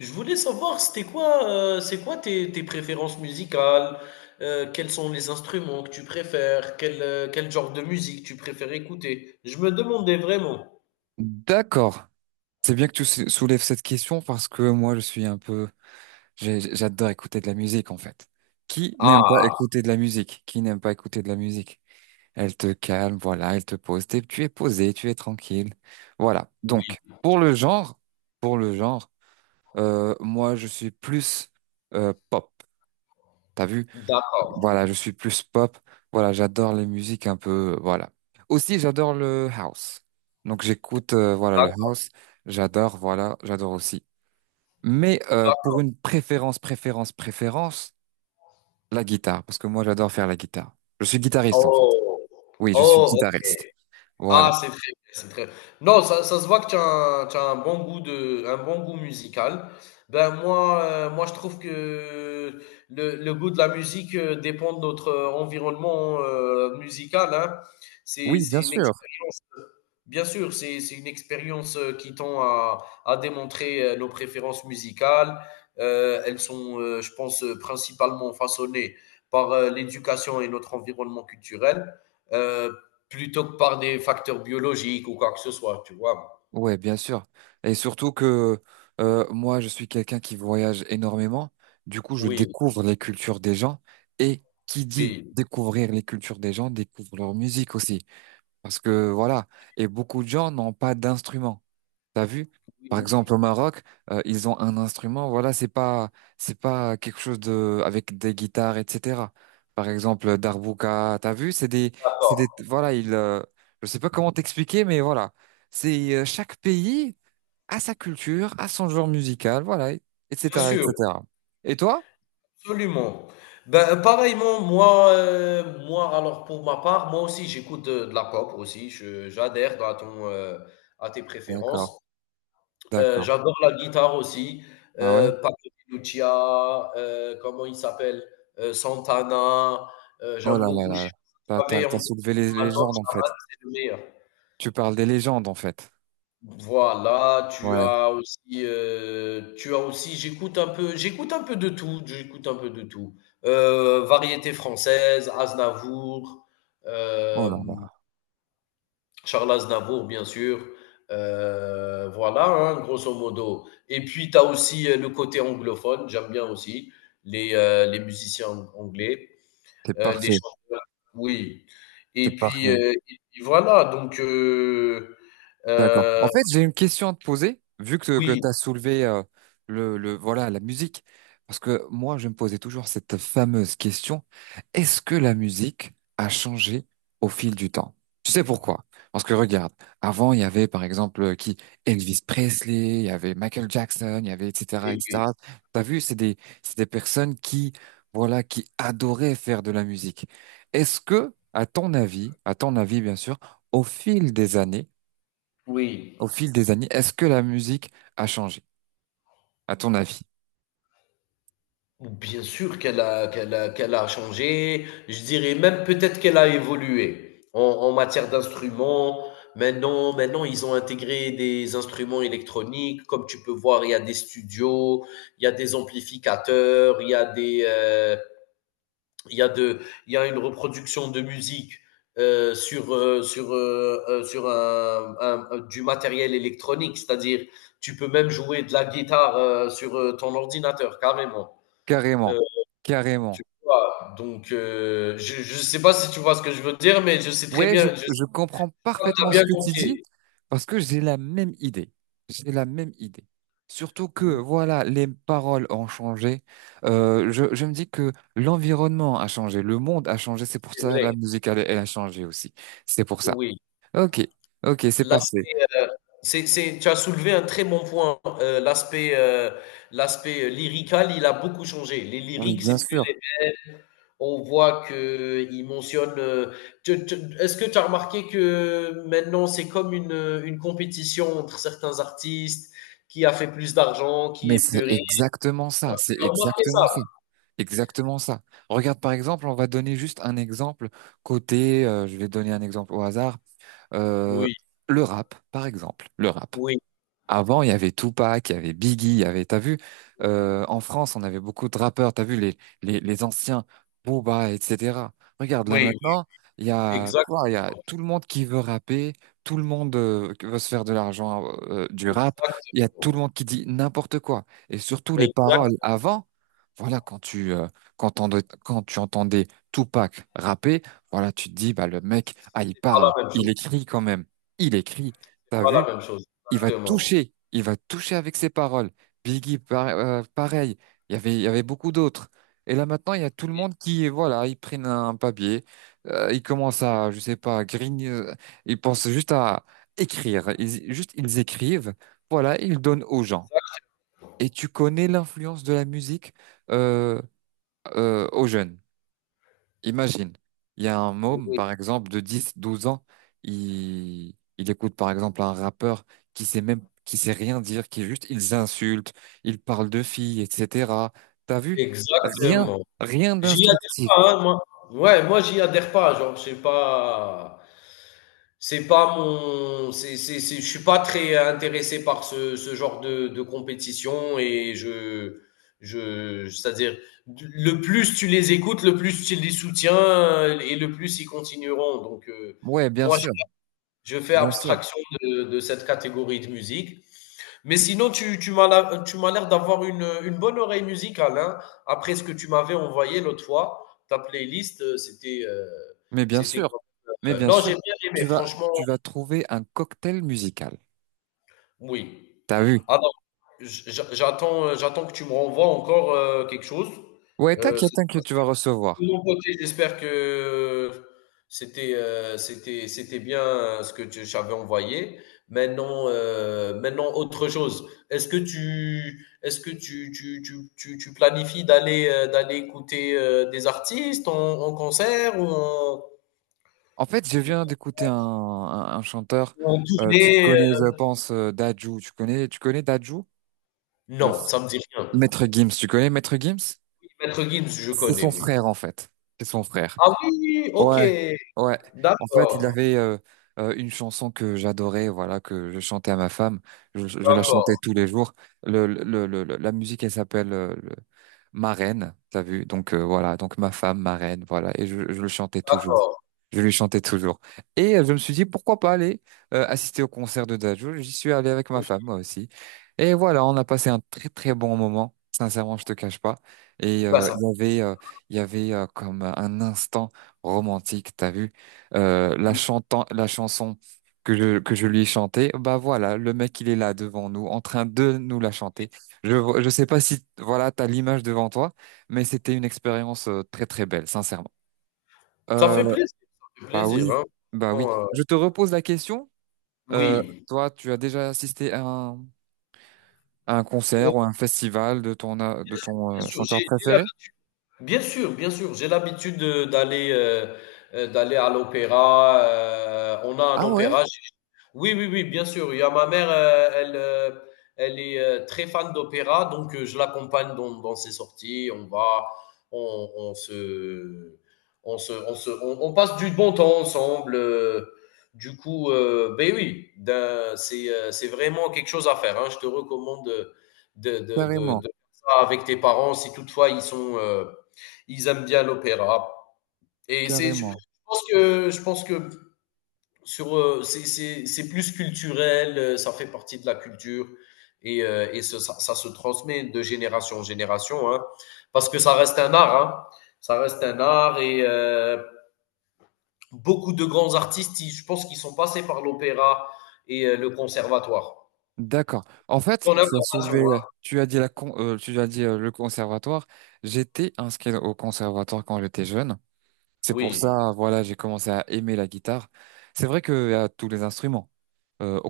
Je voulais savoir, c'était quoi, c'est quoi tes préférences musicales? Quels sont les instruments que tu préfères? Quel genre de musique tu préfères écouter? Je me demandais vraiment. D'accord. C'est bien que tu soulèves cette question parce que moi, je suis un peu, j'adore écouter de la musique, en fait. Qui n'aime pas Ah écouter de la musique? Qui n'aime pas écouter de la musique? Elle te calme, voilà, elle te pose. Tu es posé, tu es tranquille. Voilà. oui, Donc, pour le genre, moi, je suis plus pop. T'as vu? d'accord, Voilà, je suis plus pop. Voilà, j'adore les musiques un peu. Voilà. Aussi, j'adore le house. Donc, j'écoute, voilà, le d'accord. house. J'adore, voilà, j'adore aussi. Mais pour une préférence, la guitare, parce que moi, j'adore faire la guitare. Je suis guitariste, en fait. Oh, Oui, je suis oh. guitariste. Voilà. Ah, c'est très non, ça se voit que tu as un bon goût de un bon goût musical. Ben, moi, je trouve que le goût de la musique, dépend de notre, environnement, musical, hein. C'est Oui, c'est bien une sûr. expérience, bien sûr, c'est une expérience, qui tend à démontrer, nos préférences musicales. Elles sont, je pense, principalement façonnées par, l'éducation et notre environnement culturel. Heu Plutôt que par des facteurs biologiques ou quoi que ce soit, tu vois? Ouais, bien sûr. Et surtout que moi, je suis quelqu'un qui voyage énormément. Du coup, je Oui, découvre les cultures des gens. Et qui dit oui, découvrir les cultures des gens, découvre leur musique aussi. Parce que voilà. Et beaucoup de gens n'ont pas d'instruments. T'as vu? oui, Par exemple, au oui. Maroc, ils ont un instrument. Voilà, c'est pas quelque chose de avec des guitares, etc. Par exemple, Darbouka. T'as vu? C'est des, c'est D'accord, des. Voilà, il. Je sais pas comment t'expliquer, mais voilà. C'est chaque pays a sa culture, a son genre musical. Voilà, bien etc., sûr, etc. Et toi? absolument. Ben, pareillement, moi, alors, pour ma part, moi aussi, j'écoute, de la pop aussi, je j'adhère à ton, à tes D'accord, préférences. D'accord. J'adore la guitare aussi, Ah ouais? Paco de Lucia, comment il s'appelle? Santana, Oh là j'aime là beaucoup, je là. Là. sais pas si T'as, tu t'as, avais t'as entendu soulevé les son album légendes en fait. Shaman, c'est le meilleur. Tu parles des légendes en fait. Voilà. Ouais. Tu as aussi J'écoute un peu de tout. Variété française, Aznavour, Oh là là. hem, Charles Aznavour, bien sûr, voilà, hein, grosso modo, et puis tu as aussi, le côté anglophone, j'aime bien aussi les musiciens anglais, T'es les parfait. chanteurs, oui. T'es parfait. Et puis voilà, donc. D'accord. En heu, fait, j'ai une question à te poser, vu que tu oui, as soulevé le, voilà, la musique. Parce que moi, je me posais toujours cette fameuse question, est-ce que la musique a changé au fil du temps? Tu sais pourquoi? Parce que regarde, avant, il y avait par exemple qui? Elvis Presley, il y avait Michael Jackson, il y avait etc. oui, oui. etc. T'as vu, c'est des personnes qui, voilà, qui adoraient faire de la musique. Est-ce que, à ton avis, bien sûr, au fil des années, au Oui, fil des années, est-ce que la musique a changé, à ton avis? bien sûr qu'elle a changé. Je dirais même peut-être qu'elle a évolué en matière d'instruments. Maintenant, ils ont intégré des instruments électroniques. Comme tu peux voir, il y a des studios, il y a des amplificateurs, il y a des, il y a de il y a une reproduction de musique, sur du matériel électronique. C'est-à-dire, tu peux même jouer de la guitare, sur, ton ordinateur, carrément. Heu, Carrément, Tu carrément. vois? Donc, je ne sais pas si tu vois ce que je veux dire, mais je sais très Ouais, je, bien, je sais je comprends pas que tu as parfaitement ce bien que tu dis compris. parce que j'ai la même idée. J'ai la même idée. Surtout que, Mmh, voilà, les paroles ont changé. Je me dis que l'environnement a changé, le monde a changé. C'est pour c'est ça que vrai, la musique, elle, elle a changé aussi. C'est pour ça. oui. Ok, ok, c'est parfait. L'aspect, heu, c'est Tu as soulevé un très bon point, l'aspect, lyrical, il a beaucoup changé. Les Oui, lyriques, bien c'est plus les sûr. On voit que qu'ils mentionnent, tu tu est-ce que tu as remarqué que maintenant, c'est comme une compétition entre certains artistes, qui a fait plus d'argent, qui Mais est c'est plus riche? exactement ça, c'est Tu as remarqué exactement ça? ça, exactement ça. Regarde par exemple, on va donner juste un exemple côté, je vais donner un exemple au hasard, euh, Oui. le rap par exemple, le rap. Oui, Avant, il y avait Tupac, il y avait Biggie, il y avait, t'as vu, en France, on avait beaucoup de rappeurs, t'as vu les anciens Booba, etc. Regarde là oui, oui, maintenant, il y a exact, quoi? Il y a tout le monde qui veut rapper, tout le monde qui veut se faire de l'argent du rap. Il y a tout le monde exactement. qui dit n'importe quoi. Et surtout les Exact, paroles avant, voilà quand tu quand tu entendais Tupac rapper, voilà tu te dis bah le mec, ah il c'est pas parle, la même il chose, écrit quand même, il écrit. c'est T'as pas la vu? même chose, Il va exactement. toucher, il va toucher avec ses paroles. Biggie, pareil, il y avait beaucoup d'autres. Et là maintenant, il y a tout le Oui, monde qui, voilà, ils prennent un papier, ils commencent à, je sais pas, grigner, ils pensent juste à écrire, juste ils écrivent, voilà, ils donnent aux gens. Et tu connais l'influence de la musique euh, aux jeunes. Imagine, il y a un môme, oui, par exemple, de 10, 12 ans, il écoute, par exemple, un rappeur qui sait même, qui sait rien dire, qui juste, ils insultent, ils parlent de filles, etc. T'as vu? Rien, exactement. rien J'y adhère d'instructif. pas, hein, moi. Ouais, moi, j'y adhère pas, genre, je sais pas. C'est pas mon. Je suis pas très intéressé par ce genre de compétition Je, c'est-à-dire, le plus tu les écoutes, le plus tu les soutiens et le plus ils continueront. Donc, Ouais, bien moi, sûr, je fais bien sûr. abstraction de cette catégorie de musique. Mais sinon, tu m'as la- tu m'as l'air d'avoir une bonne oreille musicale, hein. Après ce que tu m'avais envoyé l'autre fois, ta playlist, Mais bien c'était sûr, comme- mais bien non, sûr, j'ai bien aimé, tu vas, franchement, tu vas trouver un cocktail musical. oui. T'as vu? Alors, j'attends que tu me renvoies encore, quelque chose. Ouais, Euh, t'inquiète, c'est- t'inquiète, tu vas recevoir. De mon côté, j'espère que c'était bien ce que tu j'avais envoyé. Maintenant, autre chose. Est-ce que tu planifies d'aller, écouter, des artistes en concert En fait, je viens d'écouter un chanteur, ou en tu le tournée, connais, je pense, Dadju. Tu connais Dadju? Le Non, ça me dit rien. Maître Gims, tu connais Maître Gims? Maître Gims, je C'est connais, son oui. frère, en fait. C'est son frère. Ah oui, OK. Ouais, ouais. En fait, il D'accord, avait une chanson que j'adorais, voilà, que je chantais à ma femme. Je la chantais d'accord, tous les jours. La musique, elle s'appelle Ma Reine, t'as vu? Donc voilà, donc ma femme, ma reine, voilà. Et je le chantais toujours. d'accord. Je lui chantais toujours. Et je me suis dit, pourquoi pas aller assister au concert de Dajo. J'y suis allé avec ma Oui, femme, moi aussi. Et voilà, on a passé un très très bon moment. Sincèrement, je te cache pas. Et bah, ça il y avait comme un instant romantique, t'as vu? Euh, la oui, chantant, la chanson que je lui ai chantée, bah voilà, le mec, il est là devant nous, en train de nous la chanter. Je sais pas si, voilà, t'as l'image devant toi, mais c'était une expérience très très belle, sincèrement. ça Euh, fait plaisir, ça fait Bah plaisir, oui, hein. bah oui. Franchement, Je te repose la question. Euh, oui, Toi, tu as déjà assisté à un concert heu, ou à un festival de ton, euh, de ton bien euh, sûr, chanteur j'ai préféré? l'habitude. Bien sûr, bien sûr. D'aller, d'aller à l'opéra. On a un Ah ouais, opéra. Oui, oui, oui, bien sûr. Il y a ma mère, elle est très fan d'opéra, donc je l'accompagne dans ses sorties. On va, on se, on se, on se, On passe du bon temps ensemble. Du coup, ben oui, c'est vraiment quelque chose à faire, hein. Je te recommande de carrément, faire ça avec tes parents, si toutefois ils sont ils aiment bien l'opéra. Je carrément. pense que, c'est plus culturel, ça fait partie de la culture, et ça se transmet de génération en génération, hein, parce que ça reste un art, hein. Ça reste un art et, beaucoup de grands artistes, je pense qu'ils sont passés par l'opéra et, le conservatoire. D'accord. En fait, Ton information, hein. Tu as dit le conservatoire. J'étais inscrit au conservatoire quand j'étais jeune. C'est pour Oui, ça, voilà, j'ai commencé à aimer la guitare. C'est vrai qu'il y a tous les instruments au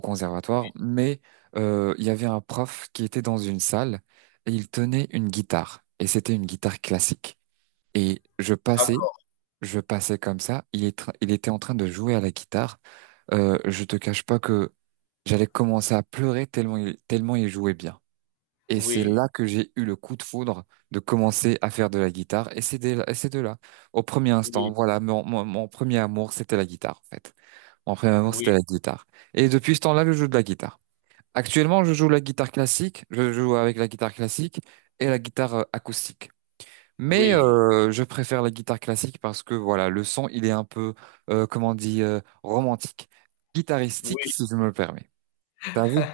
oui, conservatoire, mais il y avait un prof qui était dans une salle et il tenait une guitare. Et c'était une guitare classique. Et d'accord, je passais comme ça. Il était en train de jouer à la guitare. Je te cache pas que j'allais commencer à pleurer tellement il jouait bien. Et c'est oui, là que j'ai eu le coup de foudre de commencer à faire de la guitare. Et c'est dès là, et c'est de là. Au premier instant, oui, voilà, mon premier amour, c'était la guitare, en fait. Mon premier amour, oui, c'était la guitare. Et depuis ce temps-là, je joue de la guitare. Actuellement, je joue la guitare classique, je joue avec la guitare classique et la guitare acoustique. Mais oui, je préfère la guitare classique parce que voilà, le son, il est un peu, comment on dit, romantique, guitaristique, oui, si je me le permets. T'as vu?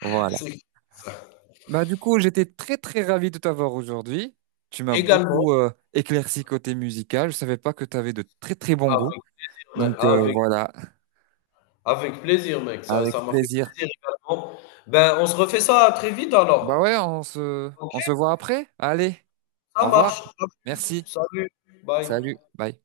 Voilà. c'est ça. Bah, du coup, j'étais très, très ravi de t'avoir aujourd'hui. Tu m'as Également beaucoup éclairci côté musical. Je savais pas que tu avais de très, très bons goûts. avec Mais Donc avec voilà, Avec plaisir, mec. Ça avec ça m'a fait plaisir. plaisir également. Ben, on se refait ça très vite Bah ouais, alors. on se, OK? on se voit après. Allez, Ça au revoir. marche. Merci. Salut. Bye. Salut, bye.